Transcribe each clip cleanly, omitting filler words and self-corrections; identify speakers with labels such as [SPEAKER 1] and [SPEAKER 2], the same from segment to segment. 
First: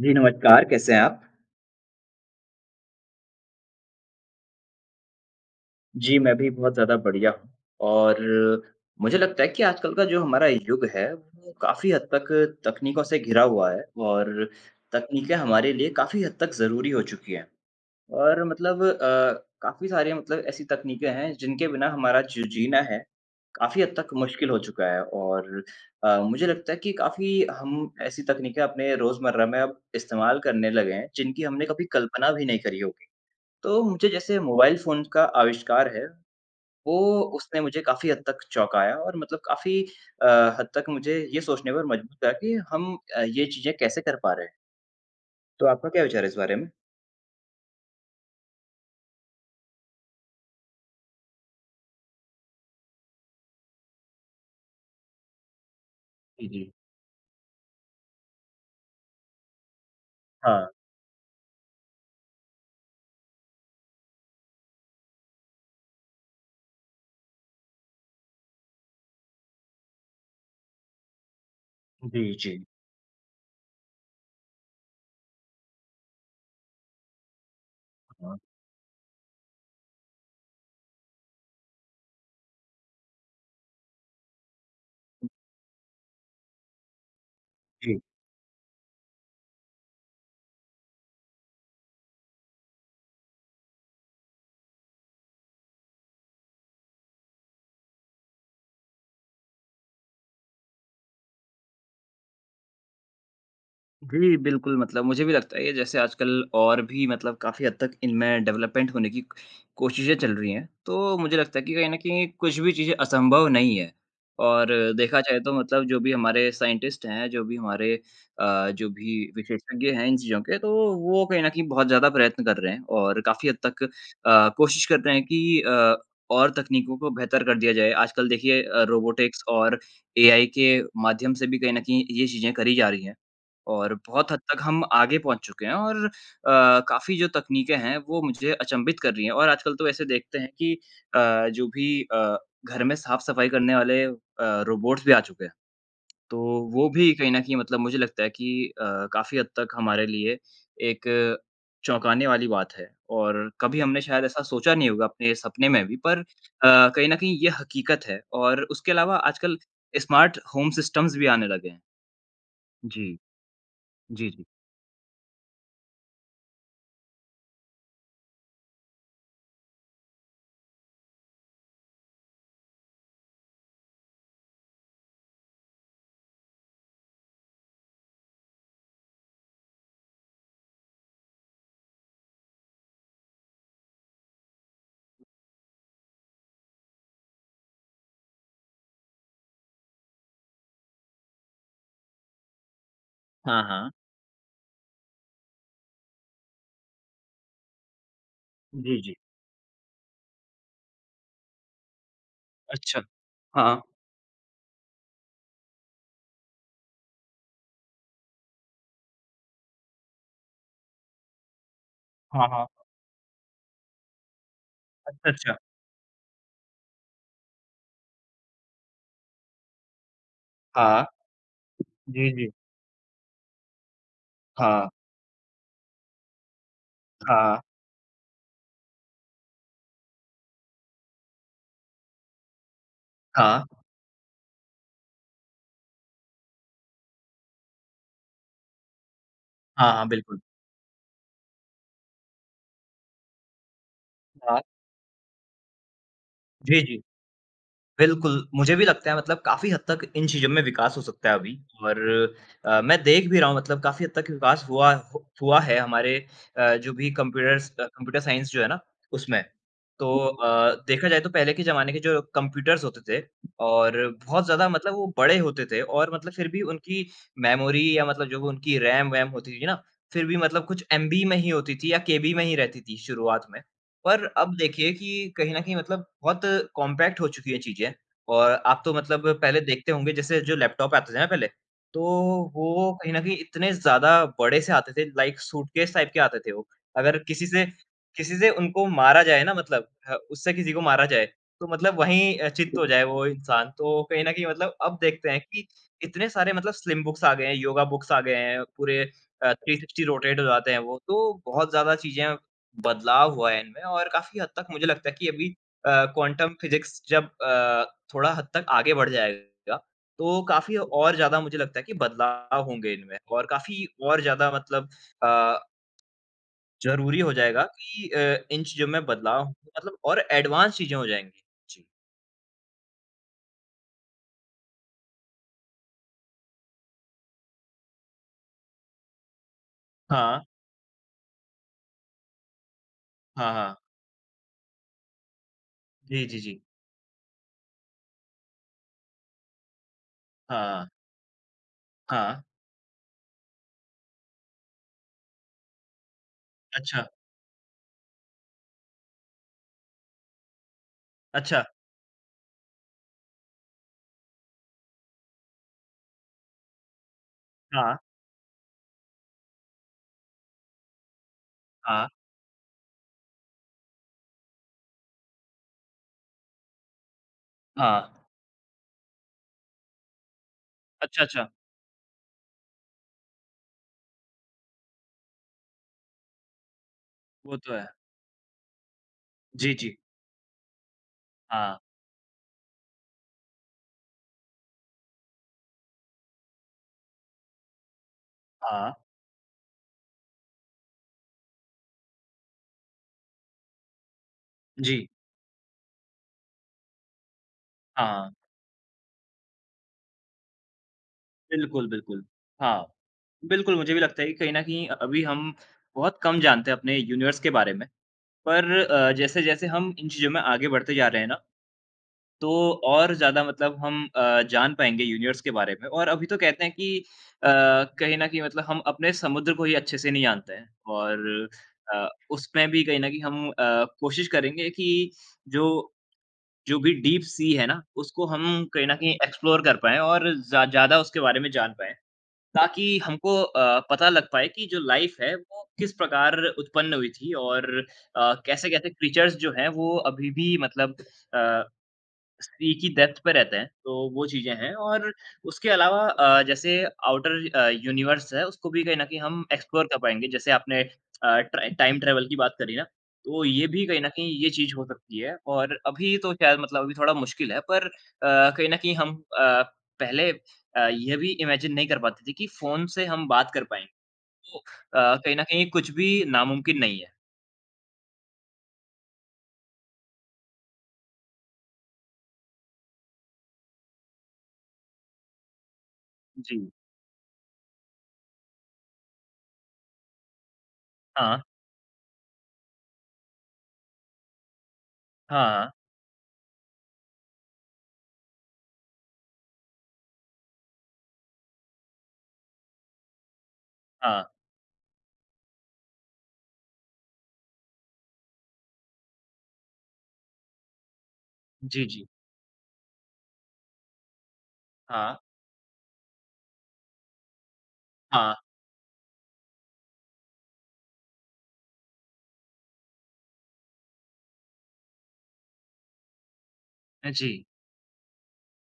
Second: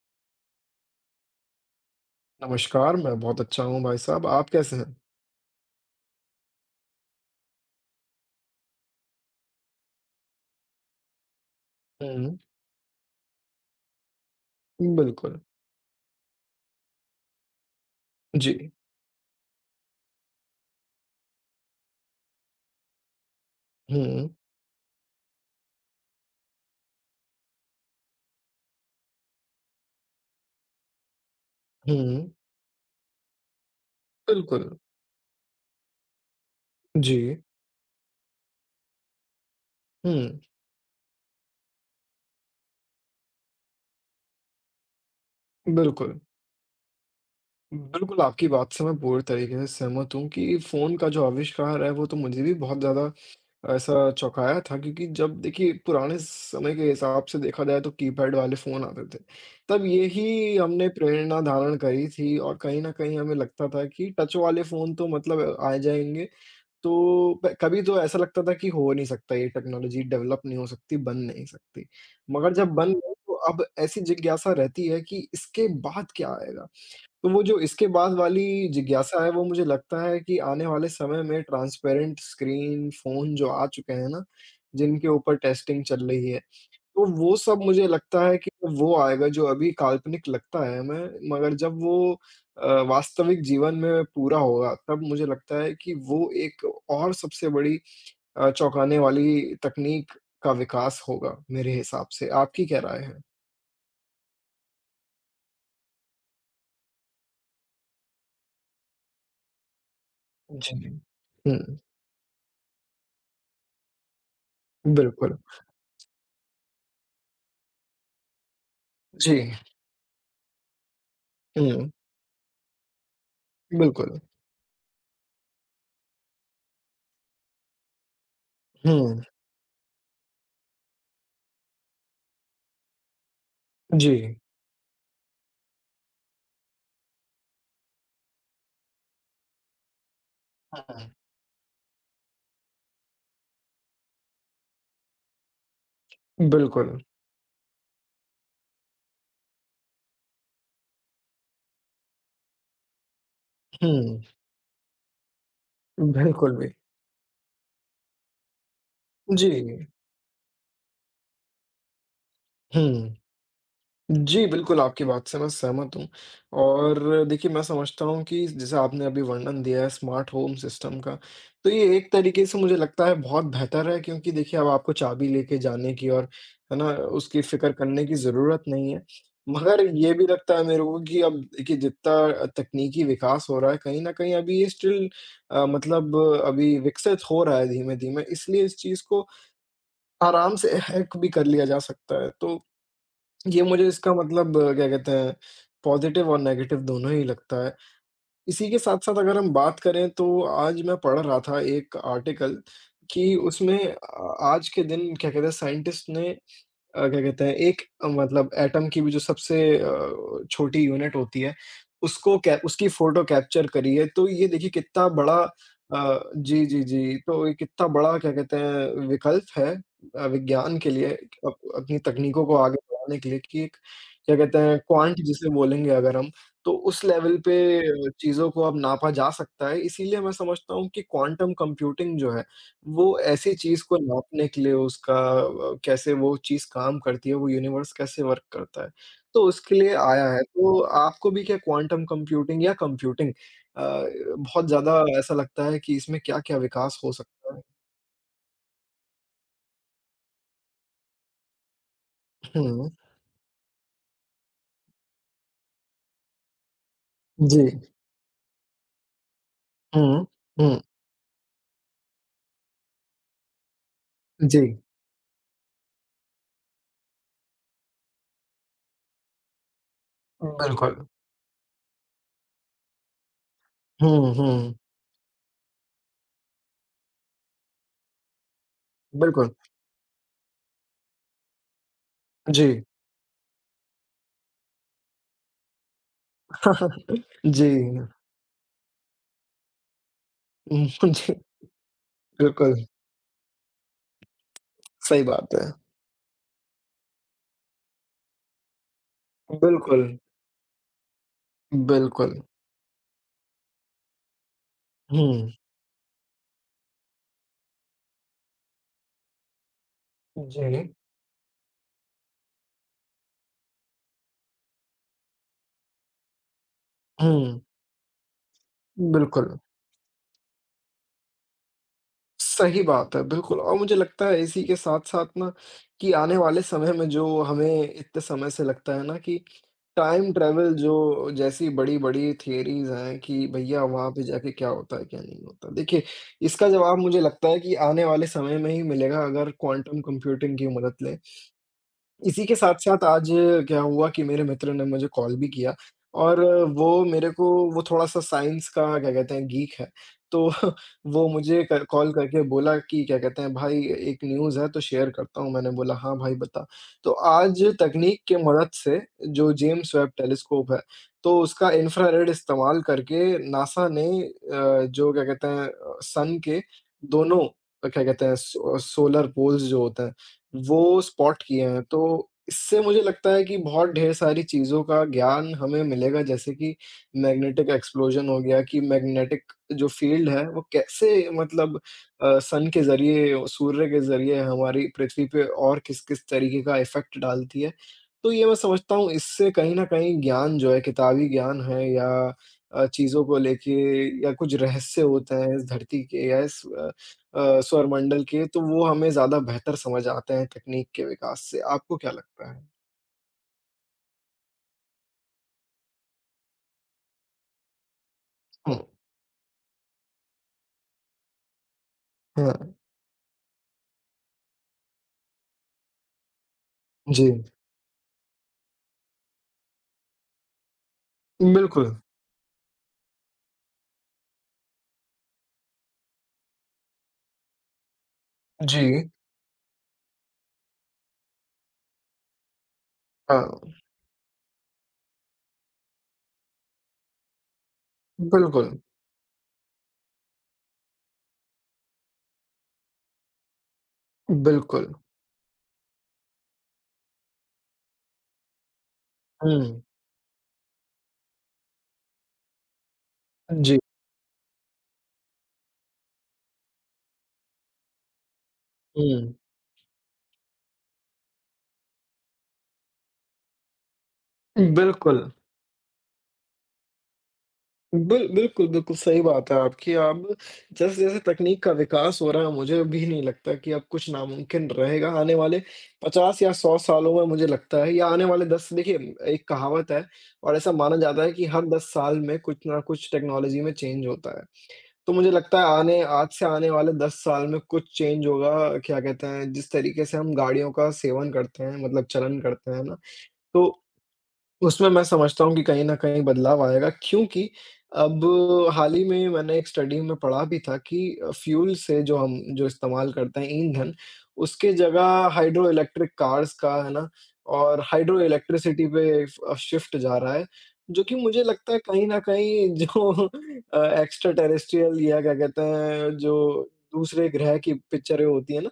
[SPEAKER 1] जी, नमस्कार, कैसे हैं आप?
[SPEAKER 2] नमस्कार, मैं बहुत अच्छा हूँ भाई साहब, आप कैसे हैं?
[SPEAKER 1] जी, मैं भी बहुत ज़्यादा बढ़िया हूँ और मुझे लगता है कि आजकल का जो हमारा युग है, वो काफ़ी हद तक
[SPEAKER 2] हुँ,
[SPEAKER 1] तकनीकों से घिरा हुआ है और तकनीकें
[SPEAKER 2] बिल्कुल।
[SPEAKER 1] हमारे लिए काफ़ी हद तक ज़रूरी हो चुकी हैं और
[SPEAKER 2] जी।
[SPEAKER 1] मतलब काफ़ी सारी मतलब ऐसी तकनीकें हैं, जिनके बिना हमारा जो जीना है, काफ़ी हद तक
[SPEAKER 2] हुँ,
[SPEAKER 1] मुश्किल हो चुका है और मुझे लगता है कि काफ़ी हम ऐसी तकनीकें अपने रोज़मर्रा में अब इस्तेमाल करने लगे हैं, जिनकी हमने कभी
[SPEAKER 2] हुँ,
[SPEAKER 1] कल्पना भी नहीं करी होगी। तो मुझे जैसे
[SPEAKER 2] बिल्कुल।
[SPEAKER 1] मोबाइल फ़ोन का आविष्कार है, वो
[SPEAKER 2] जी।
[SPEAKER 1] उसने मुझे काफ़ी हद तक चौंकाया और मतलब काफ़ी अ,
[SPEAKER 2] हुँ,
[SPEAKER 1] हद तक मुझे ये सोचने पर मजबूर करा कि हम ये चीज़ें कैसे कर पा रहे हैं। तो आपका क्या
[SPEAKER 2] बिल्कुल।
[SPEAKER 1] विचार है इस बारे में?
[SPEAKER 2] बिल्कुल, आपकी बात से मैं पूरी तरीके से सहमत हूँ कि फ़ोन का जो आविष्कार है, वो तो मुझे भी बहुत ज़्यादा ऐसा चौंकाया था क्योंकि जब देखिए पुराने
[SPEAKER 1] जी, जी।
[SPEAKER 2] समय के हिसाब से देखा जाए तो कीपैड वाले फ़ोन आते थे। तब यही
[SPEAKER 1] हाँ।
[SPEAKER 2] हमने प्रेरणा धारण करी थी और कहीं न कहीं हमें लगता था कि टच वाले फ़ोन तो मतलब आ जाएँगे तो प कभी तो ऐसा लगता था कि हो नहीं सकता ये टेक्नोलॉजी डेवलप नहीं हो सकती, बन नहीं सकती।
[SPEAKER 1] जी,
[SPEAKER 2] मगर
[SPEAKER 1] जी।
[SPEAKER 2] जब बन गई तो अब ऐसी जिज्ञासा रहती है कि इसके बाद क्या आएगा? तो वो जो इसके बाद
[SPEAKER 1] हाँ।
[SPEAKER 2] वाली जिज्ञासा है वो मुझे लगता है कि आने वाले समय में ट्रांसपेरेंट स्क्रीन, फ़ोन जो आ चुके हैं ना, जिनके ऊपर टेस्टिंग चल रही है तो वो सब मुझे
[SPEAKER 1] जी।
[SPEAKER 2] लगता है कि वो आएगा जो अभी काल्पनिक लगता है हमें, मगर जब वो वास्तविक जीवन में पूरा होगा, तब मुझे लगता है कि वो एक और सबसे बड़ी चौंकाने वाली तकनीक का विकास होगा, मेरे हिसाब से। आपकी क्या राय है?
[SPEAKER 1] जी, बिल्कुल मतलब मुझे भी लगता है ये जैसे आजकल और भी मतलब काफ़ी हद तक इनमें डेवलपमेंट होने की कोशिशें चल रही हैं।
[SPEAKER 2] जी।
[SPEAKER 1] तो मुझे लगता है कि
[SPEAKER 2] हुँ,
[SPEAKER 1] कहीं न कहीं कुछ भी चीज़ें असंभव नहीं है। और देखा
[SPEAKER 2] बिल्कुल।
[SPEAKER 1] जाए तो मतलब जो भी हमारे साइंटिस्ट हैं, जो भी हमारे जो भी
[SPEAKER 2] जी।
[SPEAKER 1] विशेषज्ञ हैं इन चीज़ों के, तो वो कहीं न कहीं बहुत
[SPEAKER 2] हुँ,
[SPEAKER 1] ज़्यादा प्रयत्न कर रहे हैं और काफ़ी हद तक
[SPEAKER 2] बिल्कुल।
[SPEAKER 1] कोशिश कर रहे हैं कि और तकनीकों को बेहतर कर दिया जाए। आजकल देखिए
[SPEAKER 2] हुँ,
[SPEAKER 1] रोबोटिक्स और एआई के माध्यम से भी कहीं न कहीं ये चीज़ें करी जा रही हैं। और
[SPEAKER 2] जी।
[SPEAKER 1] बहुत हद तक हम आगे पहुँच चुके हैं और काफ़ी जो तकनीकें हैं, वो मुझे अचंभित कर रही हैं और आजकल तो ऐसे देखते हैं कि
[SPEAKER 2] हुँ,
[SPEAKER 1] अ, जो भी अ, घर में साफ-सफाई करने वाले रोबोट्स भी आ चुके हैं। तो वो
[SPEAKER 2] बिल्कुल।
[SPEAKER 1] भी कहीं न कहीं मतलब मुझे लगता है कि काफ़ी हद तक हमारे लिए एक चौंकाने वाली बात है और कभी हमने शायद
[SPEAKER 2] हुँ,
[SPEAKER 1] ऐसा सोचा नहीं होगा अपने सपने में भी पर
[SPEAKER 2] बिल्कुल भी।
[SPEAKER 1] कहीं न कहीं ये हकीकत है और उसके अलावा आजकल
[SPEAKER 2] जी,
[SPEAKER 1] स्मार्ट होम सिस्टम्स भी आने लगे हैं। जी।
[SPEAKER 2] हुँ।
[SPEAKER 1] जी,
[SPEAKER 2] जी,
[SPEAKER 1] जी।
[SPEAKER 2] बिल्कुल, आपकी बात से मैं सहमत हूँ और देखिए, मैं समझता हूँ कि जैसे आपने अभी वर्णन दिया है स्मार्ट होम सिस्टम का, तो ये एक तरीके से मुझे लगता है बहुत बेहतर है क्योंकि देखिए, अब आपको चाबी लेके जाने की और है ना, उसकी फ़िक्र करने की ज़रूरत नहीं है। मगर ये भी लगता है मेरे को कि अब देखिए, जितना तकनीकी विकास हो रहा है, कहीं न कहीं अभी ये स्टिल मतलब अभी विकसित हो रहा है धीमे-धीमे, इसलिए इस चीज़ को आराम से हैक भी कर लिया जा सकता है, तो
[SPEAKER 1] हाँ,
[SPEAKER 2] ये मुझे
[SPEAKER 1] हाँ।
[SPEAKER 2] इसका मतलब क्या कहते हैं, पॉज़िटिव और नेगेटिव दोनों ही लगता है। इसी के
[SPEAKER 1] जी, जी।
[SPEAKER 2] साथ-साथ अगर हम बात करें तो आज मैं पढ़ रहा था एक आर्टिकल
[SPEAKER 1] अच्छा।
[SPEAKER 2] कि उसमें
[SPEAKER 1] हाँ।
[SPEAKER 2] आज के दिन क्या कहते हैं साइंटिस्ट ने क्या कहते हैं एक मतलब एटम की भी जो सबसे छोटी यूनिट होती है, उसको
[SPEAKER 1] हाँ,
[SPEAKER 2] कै
[SPEAKER 1] हाँ।
[SPEAKER 2] उसकी फ़ोटो कैप्चर करी है, तो ये देखिए कितना
[SPEAKER 1] अच्छा,
[SPEAKER 2] बड़ा
[SPEAKER 1] अच्छा।
[SPEAKER 2] जी, जी, जी, तो ये कितना बड़ा क्या कहते हैं विकल्प है विज्ञान के
[SPEAKER 1] हाँ।
[SPEAKER 2] लिए अप अपनी
[SPEAKER 1] जी,
[SPEAKER 2] तकनीकों
[SPEAKER 1] जी।
[SPEAKER 2] को आगे बढ़ाने के लिए कि एक क्या कहते हैं
[SPEAKER 1] हाँ,
[SPEAKER 2] क्वांट जिसे बोलेंगे अगर हम, तो उस लेवल पे
[SPEAKER 1] हाँ,
[SPEAKER 2] चीज़ों को अब नापा जा सकता है। इसीलिए मैं समझता हूँ कि क्वांटम कंप्यूटिंग जो है वो ऐसी
[SPEAKER 1] हाँ,
[SPEAKER 2] चीज़ को नापने के लिए उसका कैसे वो चीज़ काम करती है, वो यूनिवर्स कैसे वर्क करता है, तो उसके
[SPEAKER 1] हाँ,
[SPEAKER 2] लिए
[SPEAKER 1] हाँ,
[SPEAKER 2] आया
[SPEAKER 1] बिल्कुल।
[SPEAKER 2] है। तो आपको भी क्या क्वांटम कंप्यूटिंग या कंप्यूटिंग अ,
[SPEAKER 1] हाँ।
[SPEAKER 2] बहुत ज़्यादा ऐसा लगता है कि इसमें क्या-क्या
[SPEAKER 1] जी,
[SPEAKER 2] विकास
[SPEAKER 1] जी।
[SPEAKER 2] हो सकता है?
[SPEAKER 1] बिल्कुल, मुझे भी लगता है मतलब काफ़ी हद तक इन चीज़ों में विकास हो सकता है अभी और
[SPEAKER 2] हुँ,
[SPEAKER 1] मैं देख भी रहा हूँ मतलब काफ़ी हद तक विकास हुआ हो हुआ है हमारे जो भी
[SPEAKER 2] जी।
[SPEAKER 1] कंप्यूटर्स अ, कंप्यूटर साइंस जो है ना, उसमें। तो
[SPEAKER 2] हुँ, हुँ,
[SPEAKER 1] देखा जाए तो पहले के ज़माने के जो कंप्यूटर्स होते थे और बहुत
[SPEAKER 2] जी,
[SPEAKER 1] ज़्यादा मतलब वो बड़े होते थे और मतलब फिर भी उनकी मेमोरी या मतलब जो उनकी रैम-वैम होती थी ना, फिर भी मतलब कुछ
[SPEAKER 2] बिल्कुल।
[SPEAKER 1] एमबी में ही होती थी या केबी में ही रहती थी शुरुआत में। पर
[SPEAKER 2] हुँ,
[SPEAKER 1] अब
[SPEAKER 2] हुँ,
[SPEAKER 1] देखिए कि कहीं न कहीं मतलब बहुत कॉम्पैक्ट हो चुकी है चीज़ें और आप तो मतलब
[SPEAKER 2] बिल्कुल,
[SPEAKER 1] पहले देखते होंगे जैसे जो लैपटॉप आते थे ना पहले, तो
[SPEAKER 2] जी।
[SPEAKER 1] वो कहीं न कहीं इतने ज़्यादा बड़े से आते थे लाइक सूटकेस टाइप के आते थे वो। अगर किसी से
[SPEAKER 2] जी,
[SPEAKER 1] किसी से उनको मारा जाए ना मतलब ह उससे किसी को
[SPEAKER 2] उम,
[SPEAKER 1] मारा जाए,
[SPEAKER 2] जी,
[SPEAKER 1] तो मतलब वहीं
[SPEAKER 2] बिल्कुल,
[SPEAKER 1] चित्त हो जाए वो इंसान। तो कहीं न कहीं मतलब अब
[SPEAKER 2] सही
[SPEAKER 1] देखते हैं
[SPEAKER 2] बात है।
[SPEAKER 1] कि इतने सारे मतलब स्लिम बुक्स आ गए हैं, योगा बुक्स आ गए हैं, पूरे 360
[SPEAKER 2] बिल्कुल,
[SPEAKER 1] रोटेट हो जाते हैं वो। तो बहुत ज़्यादा चीज़ें
[SPEAKER 2] बिल्कुल।
[SPEAKER 1] बदलाव हुआ है इनमें और काफ़ी हद तक मुझे लगता है कि अभी
[SPEAKER 2] हुँ,
[SPEAKER 1] क्वांटम फिज़िक्स जब थोड़ा हद तक आगे बढ़ जाएगा, तो काफ़ी
[SPEAKER 2] जी,
[SPEAKER 1] और ज़्यादा मुझे लगता है कि बदलाव होंगे इनमें और काफ़ी और ज़्यादा मतलब अ, ज़रूरी हो
[SPEAKER 2] हुँ,
[SPEAKER 1] जाएगा कि इन चीज़ों में बदलाव हो
[SPEAKER 2] बिल्कुल।
[SPEAKER 1] मतलब और एडवांस चीज़ें हो जाएँगी। जी।
[SPEAKER 2] सही बात है, बिल्कुल और मुझे लगता है इसी के साथ-साथ ना कि आने वाले समय में जो हमें इतने समय से लगता है ना कि टाइम
[SPEAKER 1] हाँ,
[SPEAKER 2] ट्रैवल जो जैसी बड़ी-बड़ी थियरीज़ हैं कि
[SPEAKER 1] हाँ, हाँ।
[SPEAKER 2] भैया वहाँ पे जाके क्या होता है, क्या नहीं होता। देखिए,
[SPEAKER 1] जी, जी, जी।
[SPEAKER 2] इसका जवाब मुझे लगता है कि आने वाले समय में ही मिलेगा अगर क्वांटम कंप्यूटिंग की
[SPEAKER 1] हाँ,
[SPEAKER 2] मदद लें।
[SPEAKER 1] हाँ।
[SPEAKER 2] इसी के साथ-साथ आज क्या हुआ कि मेरे मित्र ने मुझे कॉल भी किया और वो
[SPEAKER 1] अच्छा,
[SPEAKER 2] मेरे को वो थोड़ा-सा साइंस का क्या कहते हैं गीक है। तो वो
[SPEAKER 1] अच्छा।
[SPEAKER 2] मुझे क कॉल करके बोला कि क्या कहते हैं भाई एक न्यूज़ है तो शेयर करता हूँ। मैंने बोला हाँ भाई बता। तो आज
[SPEAKER 1] हाँ,
[SPEAKER 2] तकनीक के मदद से जो जेम्स वेब टेलीस्कोप है तो उसका
[SPEAKER 1] हाँ,
[SPEAKER 2] इंफ्रारेड इस्तेमाल करके नासा ने जो क्या कहते हैं सन के दोनों क्या
[SPEAKER 1] हाँ।
[SPEAKER 2] कहते हैं सोलर पोल्स जो होते हैं वो
[SPEAKER 1] अच्छा,
[SPEAKER 2] स्पॉट
[SPEAKER 1] अच्छा।
[SPEAKER 2] किए हैं, तो इससे मुझे लगता है कि बहुत ढेर सारी चीज़ों का ज्ञान हमें मिलेगा जैसे कि
[SPEAKER 1] वो
[SPEAKER 2] मैग्नेटिक
[SPEAKER 1] तो है।
[SPEAKER 2] एक्सप्लोजन हो गया कि मैग्नेटिक
[SPEAKER 1] जी,
[SPEAKER 2] जो
[SPEAKER 1] जी।
[SPEAKER 2] फ़ील्ड है वो कैसे मतलब
[SPEAKER 1] हाँ,
[SPEAKER 2] सन के ज़रिए, सूर्य के ज़रिए हमारी पृथ्वी पे और किस-किस तरीके का इफ़ेक्ट डालती है। तो ये मैं
[SPEAKER 1] हाँ।
[SPEAKER 2] समझता हूँ इससे कहीं न कहीं ज्ञान जो है किताबी ज्ञान है या चीज़ों को लेके या कुछ रहस्य
[SPEAKER 1] जी,
[SPEAKER 2] होते हैं इस धरती के या इस स्वरमंडल
[SPEAKER 1] हाँ।
[SPEAKER 2] के, तो वो हमें ज़्यादा बेहतर समझ आते हैं तकनीक के विकास से।
[SPEAKER 1] बिल्कुल,
[SPEAKER 2] आपको क्या
[SPEAKER 1] बिल्कुल।
[SPEAKER 2] लगता है?
[SPEAKER 1] हाँ, बिल्कुल मुझे भी लगता है कि कहीं न कहीं अभी हम बहुत कम जानते हैं अपने यूनिवर्स के बारे में। पर
[SPEAKER 2] हुँ,
[SPEAKER 1] जैसे-जैसे हम इन चीज़ों में आगे बढ़ते जा रहे हैं ना, तो
[SPEAKER 2] हाँ,
[SPEAKER 1] और ज़्यादा मतलब हम जान पाएँगे यूनिवर्स के बारे में और अभी तो कहते हैं कि
[SPEAKER 2] जी।
[SPEAKER 1] अ, कहीं न कहीं मतलब हम अपने समुद्र को ही अच्छे से नहीं जानते हैं और
[SPEAKER 2] बिल्कुल,
[SPEAKER 1] उसमें भी कहीं न कहीं हम कोशिश करेंगे कि जो जो भी डीप सी है ना, उसको हम कहीं न
[SPEAKER 2] जी,
[SPEAKER 1] कहीं एक्सप्लोर कर पाएँ और ज़्यादा उसके बारे में जान पाएँ। ताकि हमको
[SPEAKER 2] हाँ,
[SPEAKER 1] पता लग पाए कि जो लाइफ है वो किस प्रकार उत्पन्न हुई थी और
[SPEAKER 2] बिल्कुल,
[SPEAKER 1] कैसे-कैसे क्रीचर्स जो हैं वो अभी भी मतलब अ, सी की डेप्थ पे रहते हैं, तो वो चीज़ें हैं
[SPEAKER 2] बिल्कुल।
[SPEAKER 1] और उसके अलावा जैसे आउटर यूनिवर्स है, उसको भी कहीं न कहीं हम
[SPEAKER 2] हुँ,
[SPEAKER 1] एक्सप्लोर कर पाएँगे। जैसे आपने ट्रा टाइम ट्रैवल की बात करी ना, तो ये
[SPEAKER 2] जी,
[SPEAKER 1] भी कहीं न कहीं ये चीज़ हो सकती है और अभी तो शायद मतलब अभी थोड़ा मुश्किल है पर कहीं न कहीं हम
[SPEAKER 2] हुँ,
[SPEAKER 1] अ, पहले ये भी इमेजिन नहीं कर पाते थे कि फ़ोन से हम बात कर पाएँगे। तो
[SPEAKER 2] बिल्कुल।
[SPEAKER 1] कहीं न कहीं कुछ भी नामुमकिन नहीं है।
[SPEAKER 2] बिल्कुल, बिल्कुल सही बात है आपकी। अब जैसे-जैसे तकनीक का विकास हो रहा है, मुझे भी नहीं लगता कि अब कुछ नामुमकिन रहेगा। आने वाले 50 या
[SPEAKER 1] जी।
[SPEAKER 2] 100 सालों में मुझे लगता है या आने वाले 10 देखिए एक कहावत है और ऐसा माना जाता है
[SPEAKER 1] हाँ,
[SPEAKER 2] कि हर 10 साल में कुछ ना कुछ टेक्नोलॉज़ी में चेंज होता है। तो मुझे
[SPEAKER 1] हाँ,
[SPEAKER 2] लगता है
[SPEAKER 1] हाँ।
[SPEAKER 2] आने आज से आने वाले 10 साल में कुछ चेंज होगा क्या कहते हैं, जिस तरीके से हम गाड़ियों का सेवन करते हैं मतलब चलन करते हैं ना, तो
[SPEAKER 1] हाँ।
[SPEAKER 2] उसमें मैं समझता हूँ कि कहीं न कहीं बदलाव आएगा क्योंकि अब हाल ही में मैंने एक स्टडी में पढ़ा भी था कि फ्यूल
[SPEAKER 1] जी,
[SPEAKER 2] से
[SPEAKER 1] जी।
[SPEAKER 2] जो हम जो इस्तेमाल करते हैं ईंधन, उसके
[SPEAKER 1] हाँ,
[SPEAKER 2] जगह हाइड्रो इलेक्ट्रिक कार्स का, है ना? और हाइड्रो
[SPEAKER 1] हाँ।
[SPEAKER 2] इलेक्ट्रिसिटी पे फ शिफ्ट जा रहा है, जो कि मुझे लगता है कहीं न कहीं जो एक्स्ट्रा टेरेस्ट्रियल या क्या कहते हैं, जो दूसरे
[SPEAKER 1] जी।
[SPEAKER 2] ग्रह की पिक्चरें होती हैं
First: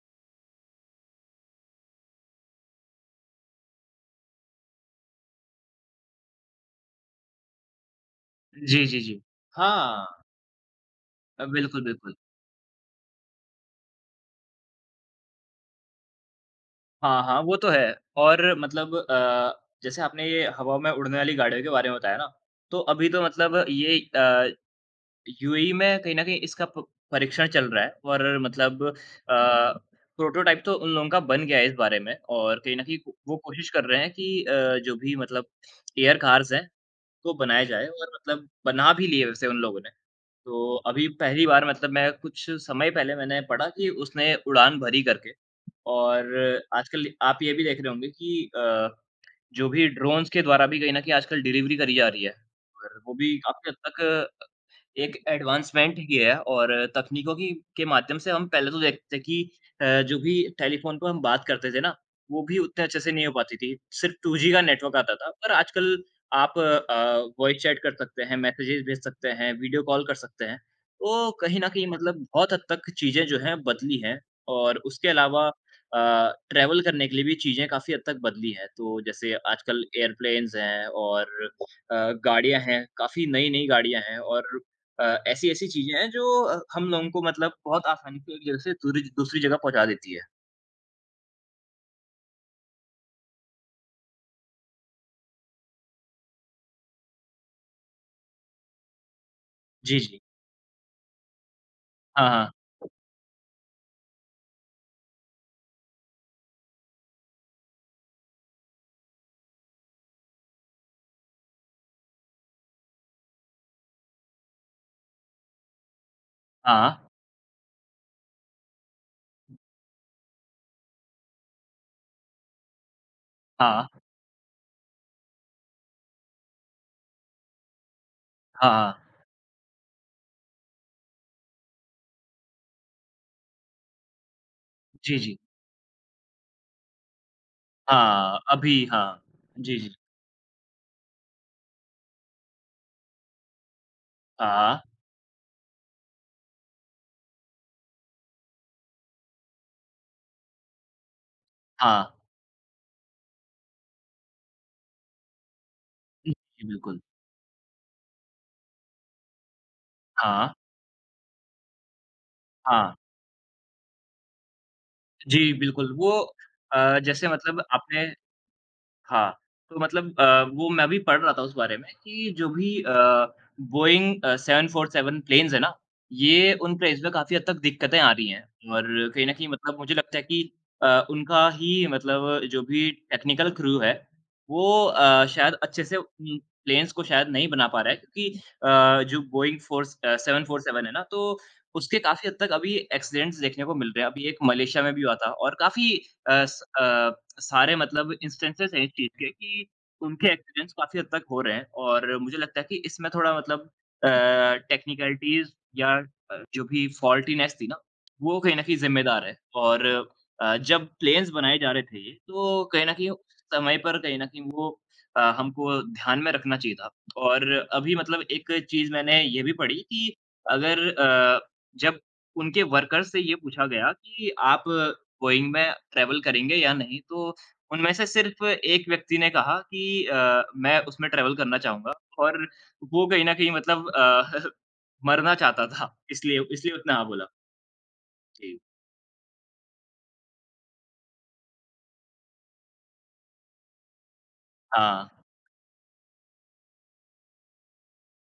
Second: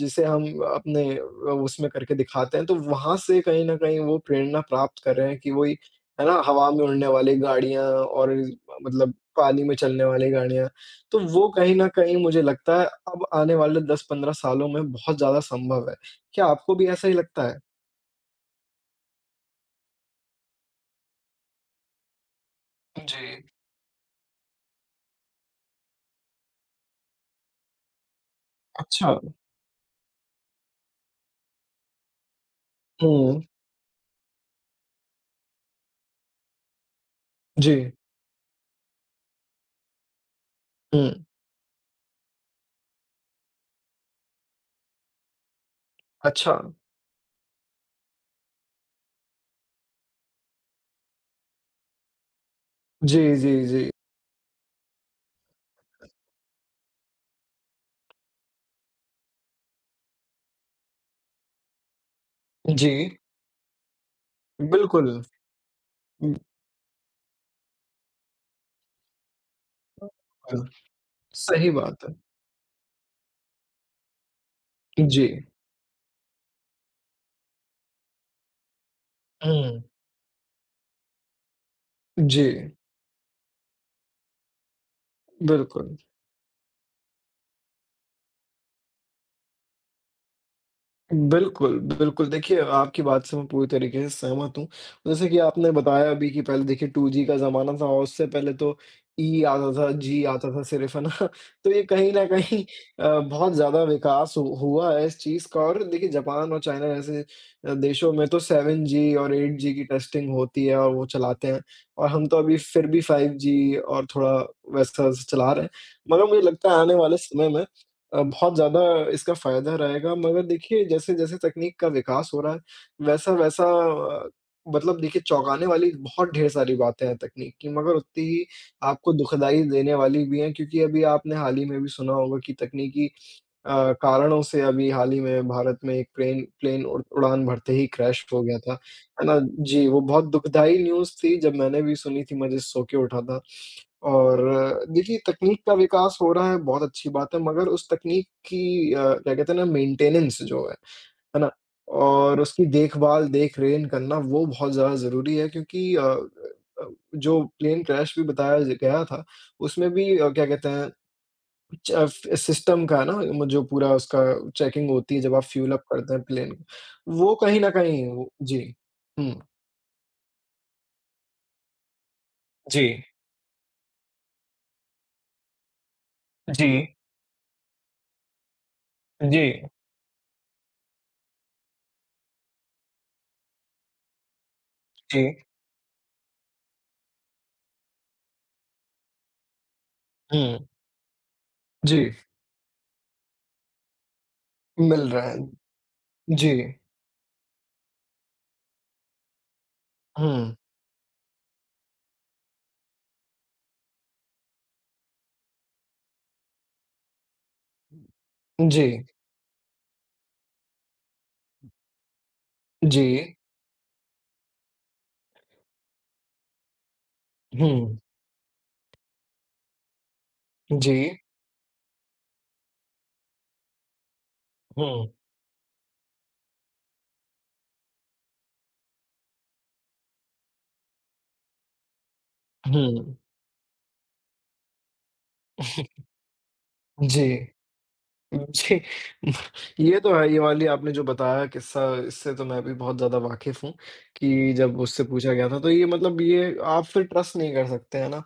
[SPEAKER 2] जिसे हम अपने उसमें करके दिखाते हैं, तो वहाँ से कहीं न कहीं वो प्रेरणा प्राप्त कर रहे हैं कि वही है ना, हवा में उड़ने वाली गाड़ियाँ और
[SPEAKER 1] जी, जी,
[SPEAKER 2] मतलब
[SPEAKER 1] जी।
[SPEAKER 2] पानी में चलने
[SPEAKER 1] हाँ,
[SPEAKER 2] वाली गाड़ियाँ। तो वो कहीं
[SPEAKER 1] बिल्कुल,
[SPEAKER 2] न
[SPEAKER 1] बिल्कुल।
[SPEAKER 2] कहीं मुझे लगता है अब आने वाले 10-15 सालों में बहुत ज़्यादा संभव है। क्या आपको भी ऐसा ही
[SPEAKER 1] हाँ, हाँ,
[SPEAKER 2] लगता
[SPEAKER 1] वो
[SPEAKER 2] है?
[SPEAKER 1] तो है और मतलब जैसे आपने ये हवा में उड़ने वाली गाड़ियों के बारे में बताया ना, तो अभी तो
[SPEAKER 2] जी,
[SPEAKER 1] मतलब ये यूएई में कहीं न कहीं इसका प परीक्षण चल रहा है और मतलब
[SPEAKER 2] अच्छा।
[SPEAKER 1] प्रोटोटाइप तो उन लोगों का बन गया है इस बारे में और कहीं न कहीं को- वो
[SPEAKER 2] हुँ,
[SPEAKER 1] कोशिश कर रहे हैं कि जो भी मतलब एयर कार्स हैं को बनाया जाए
[SPEAKER 2] जी,
[SPEAKER 1] और मतलब बना भी लिए वैसे उन लोगों ने। तो
[SPEAKER 2] हुँ,
[SPEAKER 1] अभी पहली बार मतलब मैं कुछ समय पहले मैंने पढ़ा कि उसने उड़ान भरी करके और
[SPEAKER 2] अच्छा।
[SPEAKER 1] आजकल आप ये भी देख रहे होंगे कि जो भी ड्रोन्स के द्वारा भी कहीं न कहीं आजकल डिलीवरी करी जा रही है और वो
[SPEAKER 2] जी,
[SPEAKER 1] भी
[SPEAKER 2] जी,
[SPEAKER 1] काफ़ी हद
[SPEAKER 2] जी।
[SPEAKER 1] तक एक एडवांसमेंट ही है और तकनीकों की के माध्यम से हम पहले तो देखते थे कि जो भी टेलीफ़ोन पे हम बात करते थे ना, वो भी उतने अच्छे
[SPEAKER 2] जी,
[SPEAKER 1] से नहीं हो पाती थी। सिर्फ़ 2G का नेटवर्क
[SPEAKER 2] बिल्कुल,
[SPEAKER 1] आता था, पर आजकल आप वॉइस चैट कर सकते हैं, मैसेजेस भेज सकते हैं, वीडियो कॉल कर सकते हैं।
[SPEAKER 2] बिल्कुल,
[SPEAKER 1] तो कहीं न
[SPEAKER 2] सही
[SPEAKER 1] कहीं
[SPEAKER 2] बात है।
[SPEAKER 1] मतलब बहुत हद तक चीज़ें जो हैं बदली हैं और उसके
[SPEAKER 2] जी,
[SPEAKER 1] अलावा अ, ट्रैवल करने के लिए भी चीज़ें काफ़ी हद तक बदली हैं। तो जैसे
[SPEAKER 2] हुँ,
[SPEAKER 1] आजकल एयरप्लेन्स हैं और अ,
[SPEAKER 2] जी,
[SPEAKER 1] गाड़ियाँ हैं, काफ़ी नई-नई गाड़ियाँ हैं और अ, ऐसी-ऐसी
[SPEAKER 2] बिल्कुल।
[SPEAKER 1] चीज़ें हैं जो हम लोगों को मतलब बहुत आसानी से एक जगह से दूरी दूसरी जगह पहुँचा देती है।
[SPEAKER 2] बिल्कुल, बिल्कुल। देखिए, आपकी बात से मैं पूरी तरीके से सहमत हूँ। जैसे कि आपने बताया अभी कि पहले देखिए 2G का ज़माना था और उससे पहले तो ई आता था,
[SPEAKER 1] जी, जी।
[SPEAKER 2] जी आता था सिर्फ़, है ना? तो ये कहीं न
[SPEAKER 1] हाँ, हाँ।
[SPEAKER 2] कहीं बहुत ज़्यादा विकास हु हुआ है इस चीज़ का और देखिए जापान और चाइना जैसे देशों में तो 7G और 8G की टेस्टिंग होती है और वो चलाते हैं और हम तो अभी फिर भी 5G और थोड़ा वैसा चला रहे हैं। मगर मुझे लगता है आने
[SPEAKER 1] हाँ,
[SPEAKER 2] वाले समय में बहुत ज़्यादा इसका फ़ायदा रहेगा मगर देखिए जैसे-जैसे तकनीक का विकास हो रहा है, वैसा-वैसा
[SPEAKER 1] हाँ।
[SPEAKER 2] अ, मतलब देखिए चौंकाने वाली बहुत ढेर सारी बातें हैं तकनीक की मगर उतनी ही
[SPEAKER 1] हाँ, हाँ।
[SPEAKER 2] आपको दुखदाई देने वाली भी हैं क्योंकि अभी आपने हाल ही में भी सुना होगा कि तकनीकी कारणों से अभी हाल
[SPEAKER 1] जी,
[SPEAKER 2] ही
[SPEAKER 1] जी।
[SPEAKER 2] में भारत में एक प्लेन प्लेन उड़ान भरते ही क्रैश
[SPEAKER 1] हाँ,
[SPEAKER 2] हो गया था।
[SPEAKER 1] अभी हाँ।
[SPEAKER 2] है ना?
[SPEAKER 1] जी,
[SPEAKER 2] जी,
[SPEAKER 1] जी।
[SPEAKER 2] वो बहुत दुखदाई न्यूज़ थी जब मैंने भी सुनी थी मैं जिस सो के उठा था। और
[SPEAKER 1] हाँ,
[SPEAKER 2] देखिए तकनीक का विकास हो रहा है बहुत अच्छी बात है मगर उस तकनीक की क्या कहते हैं ना मेंटेनेंस जो है ना?
[SPEAKER 1] हाँ।
[SPEAKER 2] और उसकी देखभाल, देख-रेख करना वो बहुत ज़्यादा ज़रूरी है क्योंकि
[SPEAKER 1] जी,
[SPEAKER 2] अ,
[SPEAKER 1] बिल्कुल।
[SPEAKER 2] जो प्लेन क्रैश भी बताया ज गया था उसमें भी क्या
[SPEAKER 1] हाँ,
[SPEAKER 2] कहते हैं च फ सिस्टम
[SPEAKER 1] हाँ।
[SPEAKER 2] का ना म जो पूरा उसका चेकिंग होती है जब आप
[SPEAKER 1] जी,
[SPEAKER 2] फ्यूल अप
[SPEAKER 1] बिल्कुल।
[SPEAKER 2] करते हैं प्लेन को,
[SPEAKER 1] जैसे
[SPEAKER 2] वो कहीं
[SPEAKER 1] मतलब
[SPEAKER 2] न
[SPEAKER 1] आपने
[SPEAKER 2] कहीं वो जी।
[SPEAKER 1] हाँ,
[SPEAKER 2] हुँ।
[SPEAKER 1] तो मतलब वो मैं भी पढ़ रहा था उस बारे में कि जो भी
[SPEAKER 2] जी,
[SPEAKER 1] बोइंग 747 प्लेन्स है ना, ये उन
[SPEAKER 2] जी,
[SPEAKER 1] प्लेन्स में काफ़ी हद तक दिक्कतें आ रही हैं और कहीं न
[SPEAKER 2] जी,
[SPEAKER 1] कहीं मतलब मुझे लगता है कि उनका ही मतलब जो भी टेक्निकल क्रू है, वो
[SPEAKER 2] जी,
[SPEAKER 1] शायद अच्छे से प्लेन्स को शायद नहीं बना पा रहा है क्योंकि जो बोइंग फोर्स
[SPEAKER 2] हुँ,
[SPEAKER 1] 747 है ना, तो उसके
[SPEAKER 2] जी,
[SPEAKER 1] काफ़ी हद तक अभी एक्सीडेंट्स देखने को मिल रहे हैं। अभी एक मलेशिया में भी
[SPEAKER 2] मिल
[SPEAKER 1] हुआ
[SPEAKER 2] रहा
[SPEAKER 1] था
[SPEAKER 2] है।
[SPEAKER 1] और काफ़ी अ,
[SPEAKER 2] जी,
[SPEAKER 1] स अ, सारे मतलब इंस्टेंसेस हैं इस चीज़ के कि उनके
[SPEAKER 2] हुँ,
[SPEAKER 1] एक्सीडेंट्स काफ़ी हद तक हो रहे हैं और मुझे लगता है कि इसमें थोड़ा मतलब अ, टेक्निकलिटीज़ या जो भी फॉल्टीनेस थी ना, वो कहीं न कहीं
[SPEAKER 2] जी,
[SPEAKER 1] ज़िम्मेदार है और जब प्लेन्स बनाए जा रहे थे ये, तो कहीं न कहीं
[SPEAKER 2] जी,
[SPEAKER 1] समय पर कहीं न कहीं वो हमको ध्यान में रखना चाहिए था और अभी
[SPEAKER 2] हुँ,
[SPEAKER 1] मतलब एक चीज़ मैंने ये भी पढ़ी कि अगर
[SPEAKER 2] जी,
[SPEAKER 1] जब उनके वर्कर्स से ये पूछा गया कि आप
[SPEAKER 2] हुँ,
[SPEAKER 1] बोइंग में ट्रैवल करेंगे या नहीं? तो उनमें से सिर्फ़ एक व्यक्ति ने कहा कि मैं उसमें ट्रैवल करना चाहूँगा और वो
[SPEAKER 2] हुँ,
[SPEAKER 1] कहीं न कहीं मतलब मरना चाहता था, इसलिए इसलिए उसने हाँ बोला।
[SPEAKER 2] जी।
[SPEAKER 1] जी।
[SPEAKER 2] जी, ये तो है, ये वाली आपने जो बताया किस्सा, इससे तो मैं भी बहुत ज़्यादा वाकिफ़ हूँ कि जब उससे
[SPEAKER 1] हाँ।
[SPEAKER 2] पूछा गया था, तो ये मतलब ये आप फिर ट्रस्ट नहीं कर सकते, है ना?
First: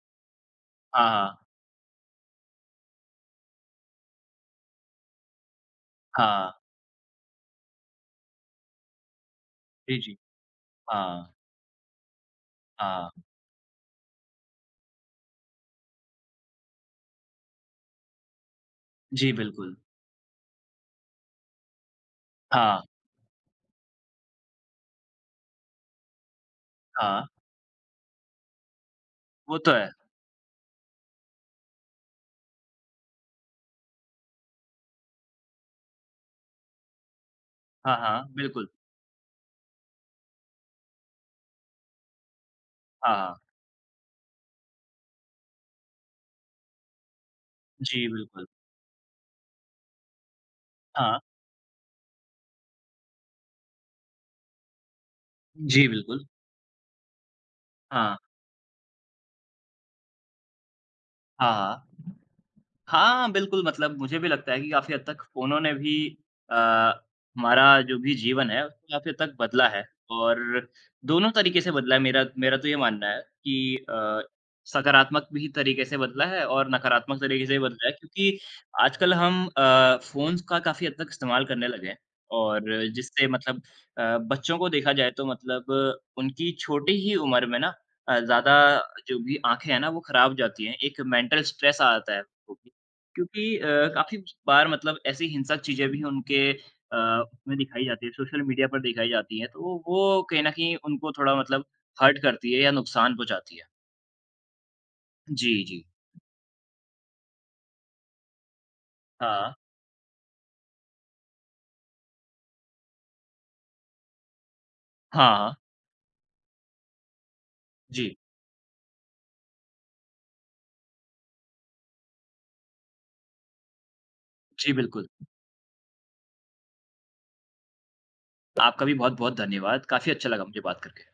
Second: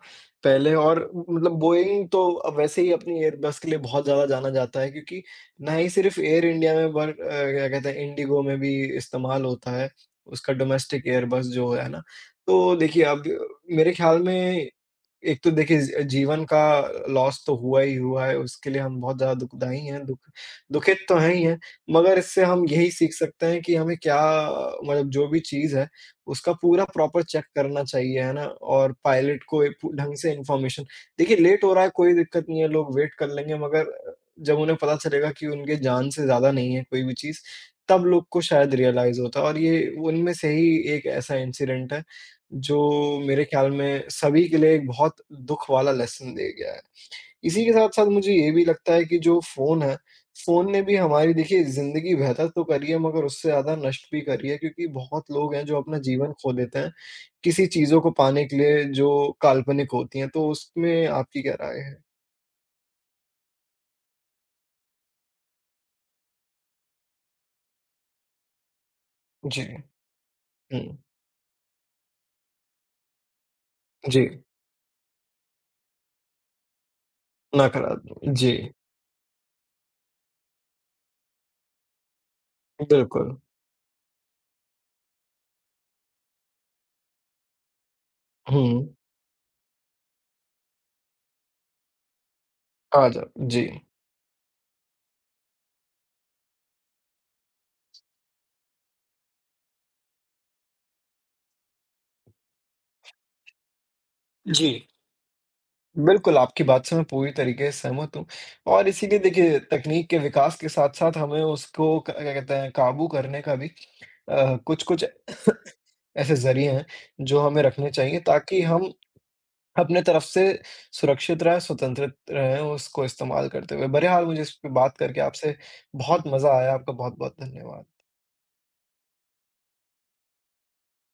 [SPEAKER 2] पहले और
[SPEAKER 1] हाँ, हाँ।
[SPEAKER 2] मतलब बोइंग तो अब वैसे ही अपनी एयरबस के लिए बहुत ज़्यादा जाना जाता है क्योंकि ना ही सिर्फ़ एयर
[SPEAKER 1] हाँ।
[SPEAKER 2] इंडिया में क्या कहते हैं, इंडिगो में भी इस्तेमाल होता है,
[SPEAKER 1] जी, जी।
[SPEAKER 2] उसका डोमेस्टिक
[SPEAKER 1] हाँ,
[SPEAKER 2] एयरबस जो है ना। तो देखिए, अब
[SPEAKER 1] हाँ।
[SPEAKER 2] मेरे ख्याल में एक तो देखिए ज जीवन का लॉस तो हुआ ही हुआ है, उसके लिए हम बहुत
[SPEAKER 1] जी,
[SPEAKER 2] ज़्यादा
[SPEAKER 1] बिल्कुल।
[SPEAKER 2] दुखदाई हैं, दुखित तो हैं ही हैं, मगर इससे हम
[SPEAKER 1] हाँ,
[SPEAKER 2] यही सीख सकते हैं कि हमें क्या मतलब जो भी चीज़ है, उसका पूरा
[SPEAKER 1] हाँ।
[SPEAKER 2] प्रॉपर चेक करना चाहिए, है ना? और पायलट
[SPEAKER 1] वो
[SPEAKER 2] को
[SPEAKER 1] तो
[SPEAKER 2] एक
[SPEAKER 1] है।
[SPEAKER 2] ढंग से इन्फॉर्मेशन देखिए लेट हो रहा है कोई दिक्कत नहीं है, लोग वेट कर लेंगे मगर जब उन्हें पता चलेगा कि उनके जान से ज़्यादा नहीं है कोई भी चीज़,
[SPEAKER 1] हाँ,
[SPEAKER 2] तब
[SPEAKER 1] हाँ।
[SPEAKER 2] लोग को
[SPEAKER 1] बिल्कुल।
[SPEAKER 2] शायद रियलाइज़ होता है और ये उनमें से ही एक ऐसा इंसिडेंट है। जो
[SPEAKER 1] हाँ, हाँ।
[SPEAKER 2] मेरे ख़्याल में सभी के लिए एक बहुत दुःख वाला लेसन दे गया है। इसी के साथ-साथ
[SPEAKER 1] जी,
[SPEAKER 2] मुझे
[SPEAKER 1] बिल्कुल।
[SPEAKER 2] ये भी लगता है कि जो फ़ोन है, फ़ोन ने भी
[SPEAKER 1] हाँ।
[SPEAKER 2] हमारी देखिए ज़िंदगी बेहतर तो करी है मगर उससे ज़्यादा नष्ट भी करी है क्योंकि बहुत लोग हैं जो
[SPEAKER 1] जी,
[SPEAKER 2] अपना
[SPEAKER 1] बिल्कुल।
[SPEAKER 2] जीवन खो देते हैं, किसी चीज़ों को
[SPEAKER 1] हाँ।
[SPEAKER 2] पाने के लिए जो काल्पनिक होती हैं, तो उसमें आपकी
[SPEAKER 1] हाँ,
[SPEAKER 2] क्या राय
[SPEAKER 1] हाँ।
[SPEAKER 2] है?
[SPEAKER 1] हाँ, बिल्कुल मतलब मुझे भी लगता है कि काफ़ी हद तक फ़ोनों ने भी अ, हमारा जो भी जीवन है उसको काफ़ी हद तक बदला है
[SPEAKER 2] जी।
[SPEAKER 1] और
[SPEAKER 2] हुँ।
[SPEAKER 1] दोनों तरीके से बदला है। मेरा मेरा तो ये मानना है कि
[SPEAKER 2] जी,
[SPEAKER 1] सकारात्मक भी तरीके से बदला है और नकारात्मक तरीके से भी बदला है
[SPEAKER 2] नकारात्मक
[SPEAKER 1] क्योंकि
[SPEAKER 2] जी,
[SPEAKER 1] आजकल हम फ़ोन्स का काफ़ी हद तक इस्तेमाल करने लगे हैं और जिससे
[SPEAKER 2] बिल्कुल।
[SPEAKER 1] मतलब बच्चों को देखा जाए तो मतलब उनकी छोटी ही उम्र में ना ज़्यादा
[SPEAKER 2] हुँ।
[SPEAKER 1] जो भी आँखें हैं ना वो ख़राब हो जाती हैं। एक मेंटल स्ट्रेस आ जाता है। उनको।
[SPEAKER 2] आ जा
[SPEAKER 1] क्योंकि
[SPEAKER 2] जी।
[SPEAKER 1] काफ़ी बार मतलब ऐसी हिंसक चीज़ें भी उनके उसमें दिखाई जाती है, सोशल मीडिया पर दिखाई जाती हैं, तो वो कहीं न कहीं उनको थोड़ा मतलब हर्ट करती है या नुकसान पहुँचाती है।
[SPEAKER 2] जी।
[SPEAKER 1] जी, जी।
[SPEAKER 2] बिल्कुल, आपकी बात से मैं पूरी तरीके से सहमत हूँ और इसीलिए
[SPEAKER 1] हाँ।
[SPEAKER 2] देखिए तकनीक के विकास के साथ-साथ हमें उसको क क्या कहते हैं काबू करने का भी कुछ-कुछ
[SPEAKER 1] हाँ, हाँ।
[SPEAKER 2] ऐसे ज़रिए हैं जो हमें रखने
[SPEAKER 1] जी।
[SPEAKER 2] चाहिए ताकि हम अपने तरफ से सुरक्षित रहें, स्वतंत्रित रहें उसको इस्तेमाल करते हुए। बहरहाल मुझे इस पे
[SPEAKER 1] जी,
[SPEAKER 2] बात
[SPEAKER 1] बिल्कुल।
[SPEAKER 2] करके आपसे बहुत मज़ा आया। आपका बहुत-बहुत धन्यवाद।
[SPEAKER 1] आपका भी बहुत-बहुत धन्यवाद। काफ़ी अच्छा लगा मुझे बात करके।